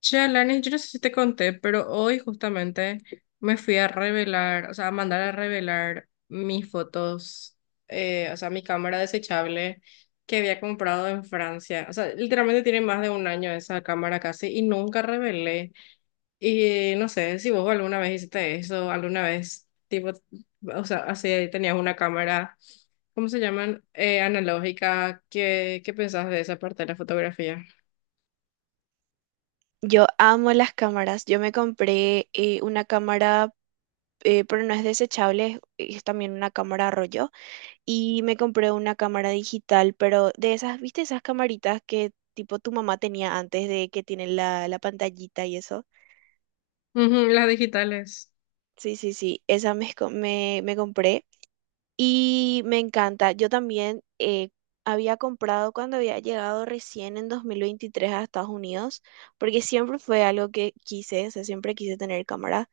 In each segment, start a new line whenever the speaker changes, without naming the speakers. Che, Alanis, yo no sé si te conté, pero hoy justamente me fui a revelar, o sea, a mandar a revelar mis fotos, o sea, mi cámara desechable que había comprado en Francia. O sea, literalmente tiene más de un año esa cámara casi y nunca revelé. Y no sé si vos alguna vez hiciste eso, alguna vez, tipo, o sea, así tenías una cámara, ¿cómo se llaman? Analógica. ¿Qué pensás de esa parte de la fotografía?
Yo amo las cámaras. Yo me compré una cámara, pero no es desechable, es también una cámara rollo. Y me compré una cámara digital, pero de esas, ¿viste esas camaritas que tipo tu mamá tenía antes de que tienen la pantallita y eso?
Ujú, las digitales.
Sí, sí, sí, esa me compré y me encanta. Yo también había comprado cuando había llegado recién en 2023 a Estados Unidos, porque siempre fue algo que quise, o sea, siempre quise tener cámara.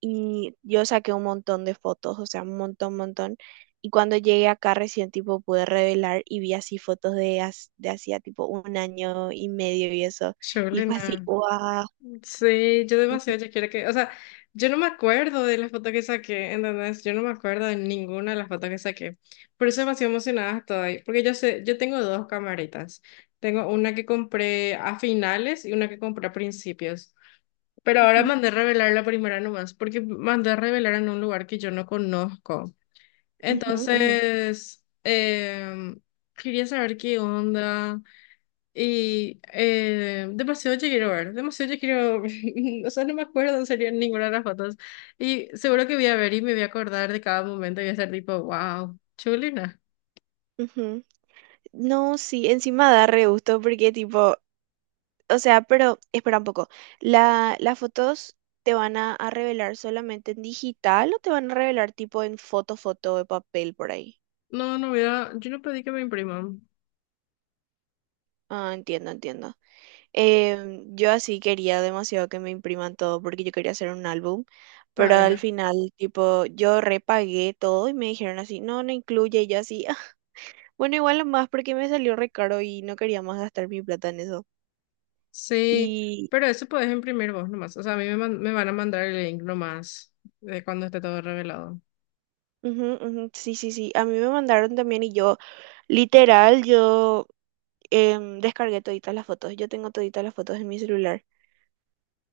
Y yo saqué un montón de fotos, o sea, un montón, montón. Y cuando llegué acá recién tipo pude revelar y vi así fotos de hacía tipo un año y medio y eso. Y fue así,
Chulina.
wow.
Sí, yo demasiado ya quiero que, o sea, yo no me acuerdo de las fotos que saqué, ¿entendés? Yo no me acuerdo de ninguna de las fotos que saqué. Por eso demasiado emocionada estoy, porque yo sé, yo tengo dos camaritas. Tengo una que compré a finales y una que compré a principios. Pero ahora
Ujú,
mandé a revelar la primera nomás, porque mandé a revelar en un lugar que yo no conozco.
ujú, ujú,
Entonces, quería saber qué onda. Y demasiado ya quiero ver, demasiado ya quiero, o sea, no me acuerdo en serio ninguna de las fotos. Y seguro que voy a ver y me voy a acordar de cada momento y voy a ser tipo, wow, chulina.
ujú. No, sí, encima da re gusto porque tipo. O sea, pero espera un poco. ¿Las fotos te van a revelar solamente en digital o te van a revelar tipo en foto de papel por ahí?
No, no voy a, yo no pedí que me impriman.
Ah, entiendo, entiendo. Yo así quería demasiado que me impriman todo porque yo quería hacer un álbum, pero al
Vaina.
final tipo yo repagué todo y me dijeron así, no, no incluye y yo así, "Ah, bueno, igual lo más porque me salió re caro y no quería más gastar mi plata en eso".
Sí,
Y
pero eso puedes imprimir vos nomás. O sea, a mí me, man- me van a mandar el link nomás de cuando esté todo revelado.
ujú, ujú, sí, sí, sí, a mí me mandaron también y yo... Literal, yo descargué toditas las fotos. Yo tengo toditas las fotos en mi celular.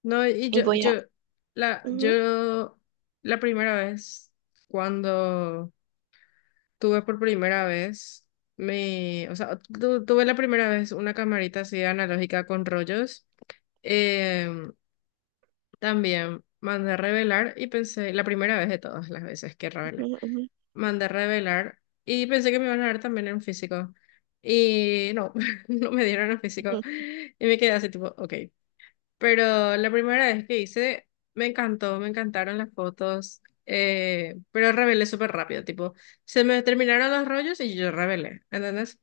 No, y
Y
yo,
voy a...
yo, la,
Ujú,
yo, la primera vez cuando Tuve por primera vez, me, o sea, tuve la primera vez una camarita así analógica con rollos. Em, También mandé a revelar y pensé, la primera vez de todas las veces que revelé,
ujú, ujú,
mandé a revelar y pensé que me iban a dar también en físico. Y no, no me dieron en físico.
ujú,
Y me quedé así tipo, ok. Pero la primera vez que hice, me encantó, me encantaron las fotos, pero rebelé súper rápido, tipo, se me terminaron los rollos y yo rebelé, ¿entendés?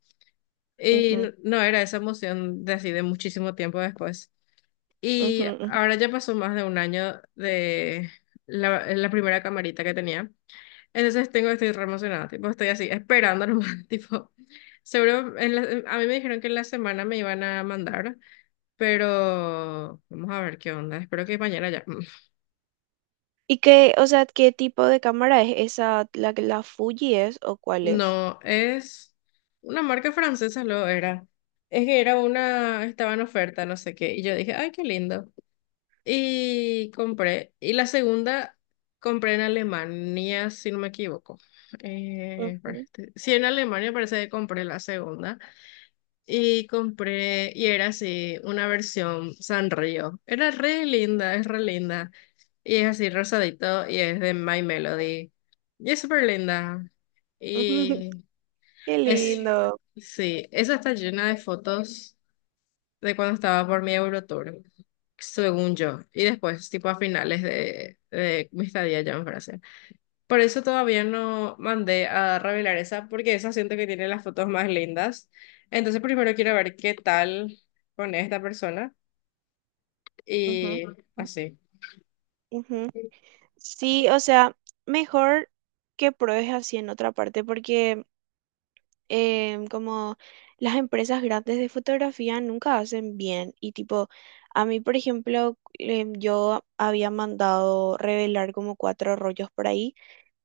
Y
ujú,
no, era esa emoción de así de muchísimo tiempo después.
ujú,
Y
ujú.
ahora ya pasó más de un año de la primera camarita que tenía. Entonces tengo, estoy re emocionada, tipo, estoy así, esperando nomás, tipo, seguro, a mí me dijeron que en la semana me iban a mandar pero vamos a ver qué onda. Espero que mañana ya.
¿Y qué, o sea, qué tipo de cámara es esa? ¿La Fuji es o cuál es?
No, es una marca francesa, lo era. Es que era una, estaba en oferta, no sé qué. Y yo dije, ay, qué lindo. Y compré. Y la segunda compré en Alemania, si no me equivoco. Espera,
Ujú,
sí, en Alemania parece que compré la segunda. Y compré, y era así, una versión Sanrio. Era re linda, es re linda. Y es así rosadito y es de My Melody. Y es súper linda.
ujú.
Y
Qué
es,
lindo.
sí, esa está llena de fotos de cuando estaba por mi Eurotour, según yo. Y después, tipo a finales de mi estadía ya en Francia. Por eso todavía no mandé a revelar esa, porque esa siento que tiene las fotos más lindas. Entonces primero quiero ver qué tal con esta persona
Ujú,
y así.
ujú. Sí, o sea, mejor que pruebes así en otra parte porque como las empresas grandes de fotografía nunca hacen bien y tipo, a mí por ejemplo, yo había mandado revelar como cuatro rollos por ahí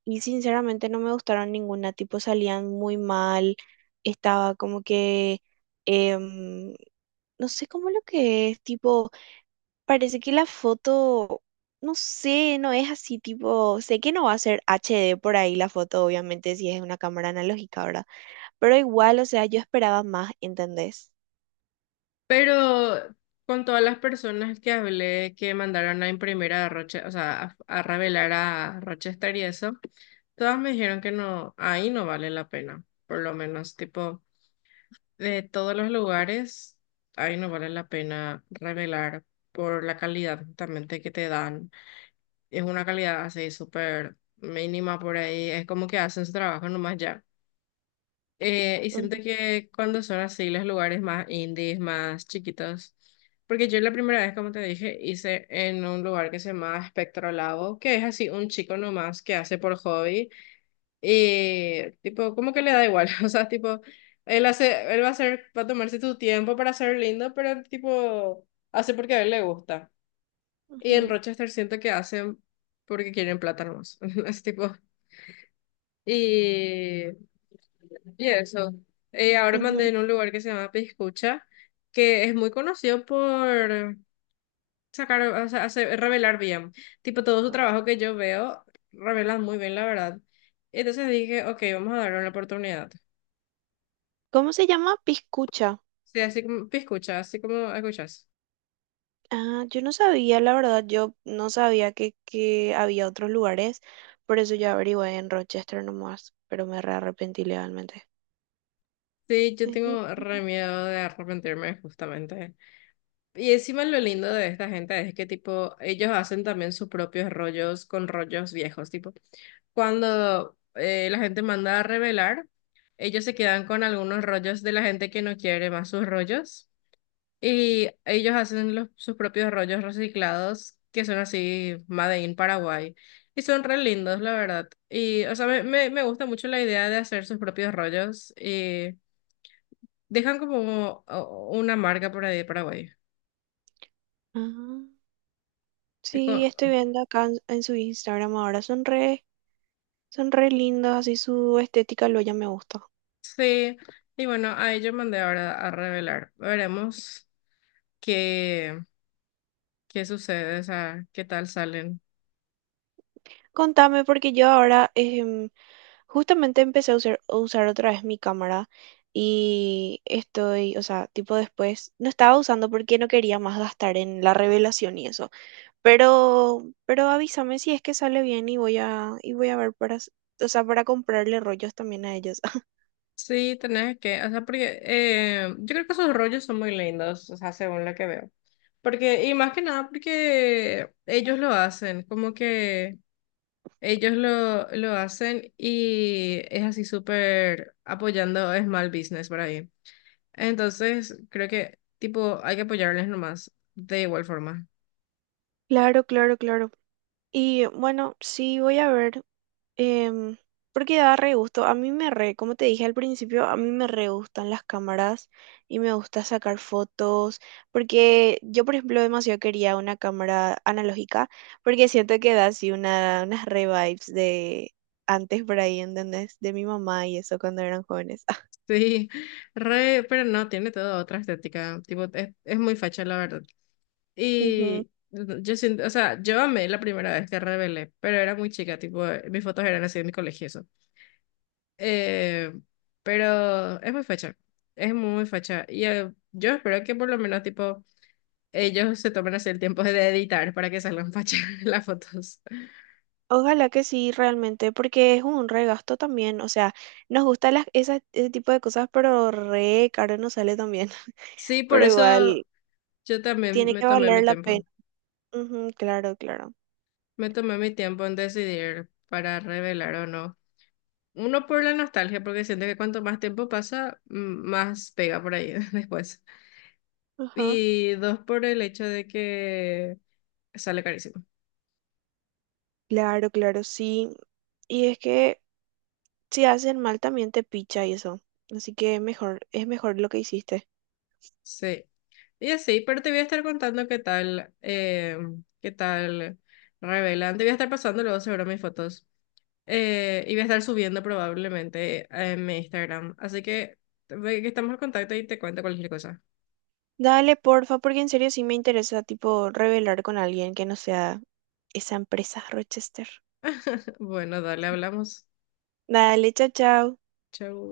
y sinceramente no me gustaron ninguna, tipo salían muy mal, estaba como que, em, no sé cómo lo que es, tipo... Parece que la foto, no sé, no es así tipo, sé que no va a ser HD por ahí la foto, obviamente, si es una cámara analógica, ¿verdad? Pero igual, o sea, yo esperaba más, ¿entendés?
Pero con todas las personas que hablé que mandaron a imprimir a Roche, o sea, a revelar a Rochester y eso, todas me dijeron que no, ahí no vale la pena. Por lo menos, tipo, de todos los lugares, ahí no vale la pena revelar por la calidad justamente que te dan. Es una calidad así súper mínima por ahí. Es como que hacen su trabajo nomás ya. Y siento
Ujú,
que cuando son así los lugares más indies, más chiquitos. Porque yo la primera vez, como te dije, hice en un lugar que se llama Espectro Labo, que es así un chico nomás que hace por hobby. Y tipo, como que le da igual. O sea, tipo, él hace, él va a hacer, va a tomarse su tiempo para ser lindo, pero tipo, hace porque a él le gusta. Y en
ujú,
Rochester siento que hacen porque quieren plata nomás. Es tipo. Y, y eso. Ahora mandé
ujú.
en un lugar que se llama Piscucha, que es muy conocido por sacar, o sea, revelar bien. Tipo, todo su trabajo que yo veo, revelan muy bien, la verdad. Entonces dije, ok, vamos a darle una oportunidad.
¿Cómo se llama? Piscucha.
Sí, así como Piscucha, así como escuchas.
Ah, yo no sabía, la verdad, yo no sabía que había otros lugares, por eso yo averigué en Rochester nomás, pero me re arrepentí legalmente.
Sí, yo
Ujú,
tengo
ujú.
re miedo de arrepentirme, justamente. Y encima lo lindo de esta gente es que tipo, ellos hacen también sus propios rollos con rollos viejos, tipo, cuando la gente manda a revelar, ellos se quedan con algunos rollos de la gente que no quiere más sus rollos y ellos hacen los, sus propios rollos reciclados que son así Made in Paraguay y son re lindos, la verdad. Y, o sea, me gusta mucho la idea de hacer sus propios rollos y dejan como una marca por ahí de Paraguay.
Ah, sí, estoy viendo acá en su Instagram ahora, son re. Son re lindos, así su estética lo ya me gusta.
Sí, y bueno, ahí yo mandé ahora a revelar. Veremos qué, qué sucede, o sea, qué tal salen.
Contame, porque yo ahora justamente empecé a usar, otra vez mi cámara y estoy, o sea, tipo después, no estaba usando porque no quería más gastar en la revelación y eso. Pero avísame si es que sale bien y voy a ver para, s- o sea, para comprarle rollos también a ellos.
Sí, tenés que, o sea, porque yo creo que esos rollos son muy lindos, o sea, según lo que veo. Porque, y más que nada porque ellos lo hacen, como que ellos lo hacen y es así súper apoyando small business por ahí. Entonces, creo que, tipo, hay que apoyarles nomás, de igual forma.
Claro, claro, claro. Y bueno, sí, voy a ver. em, Porque da re gusto. A mí me re, Como te dije al principio, a mí me re gustan las cámaras y me gusta sacar fotos. Porque yo, por ejemplo, demasiado quería una cámara analógica, porque siento que da así unas re vibes de antes por ahí, ¿entendés? De mi mamá y eso cuando eran jóvenes.
Sí, re, pero no, tiene toda otra estética, tipo, es muy facha la verdad.
Ujú.
Y yo siento, o sea, yo amé la primera vez que rebelé, pero era muy chica, tipo, mis fotos eran así de mi colegio, y eso. Eh, pero es muy facha, es muy facha. Y yo espero que por lo menos, tipo, ellos se tomen así el tiempo de editar para que salgan fachas las fotos.
Ojalá que sí, realmente, porque es un regasto también. O sea, nos gusta ese tipo de cosas, pero re caro nos sale también.
Sí, por
Pero
eso
igual,
yo también
tiene
me
que
tomé mi
valer la
tiempo,
pena. Ujú, claro, claro.
me tomé mi tiempo en decidir para revelar o no. Uno por la nostalgia, porque siento que cuanto más tiempo pasa, más pega por ahí después.
Ajá.
Y dos por el hecho de que sale carísimo.
Claro, claro, sí. Y es que si hacen mal también te picha y eso. Así que mejor, es mejor lo que hiciste.
Sí. Y así, pero te voy a estar contando qué tal revelan. Te voy a estar pasando luego seguro mis fotos. Y voy a estar subiendo probablemente en mi Instagram. Así que, ve que estamos en contacto y te cuento cualquier cosa.
Dale, porfa, porque en serio sí me interesa, tipo, revelar con alguien que no sea esa empresa Rochester.
Bueno, dale, hablamos.
Dale, chao, chao.
Chau.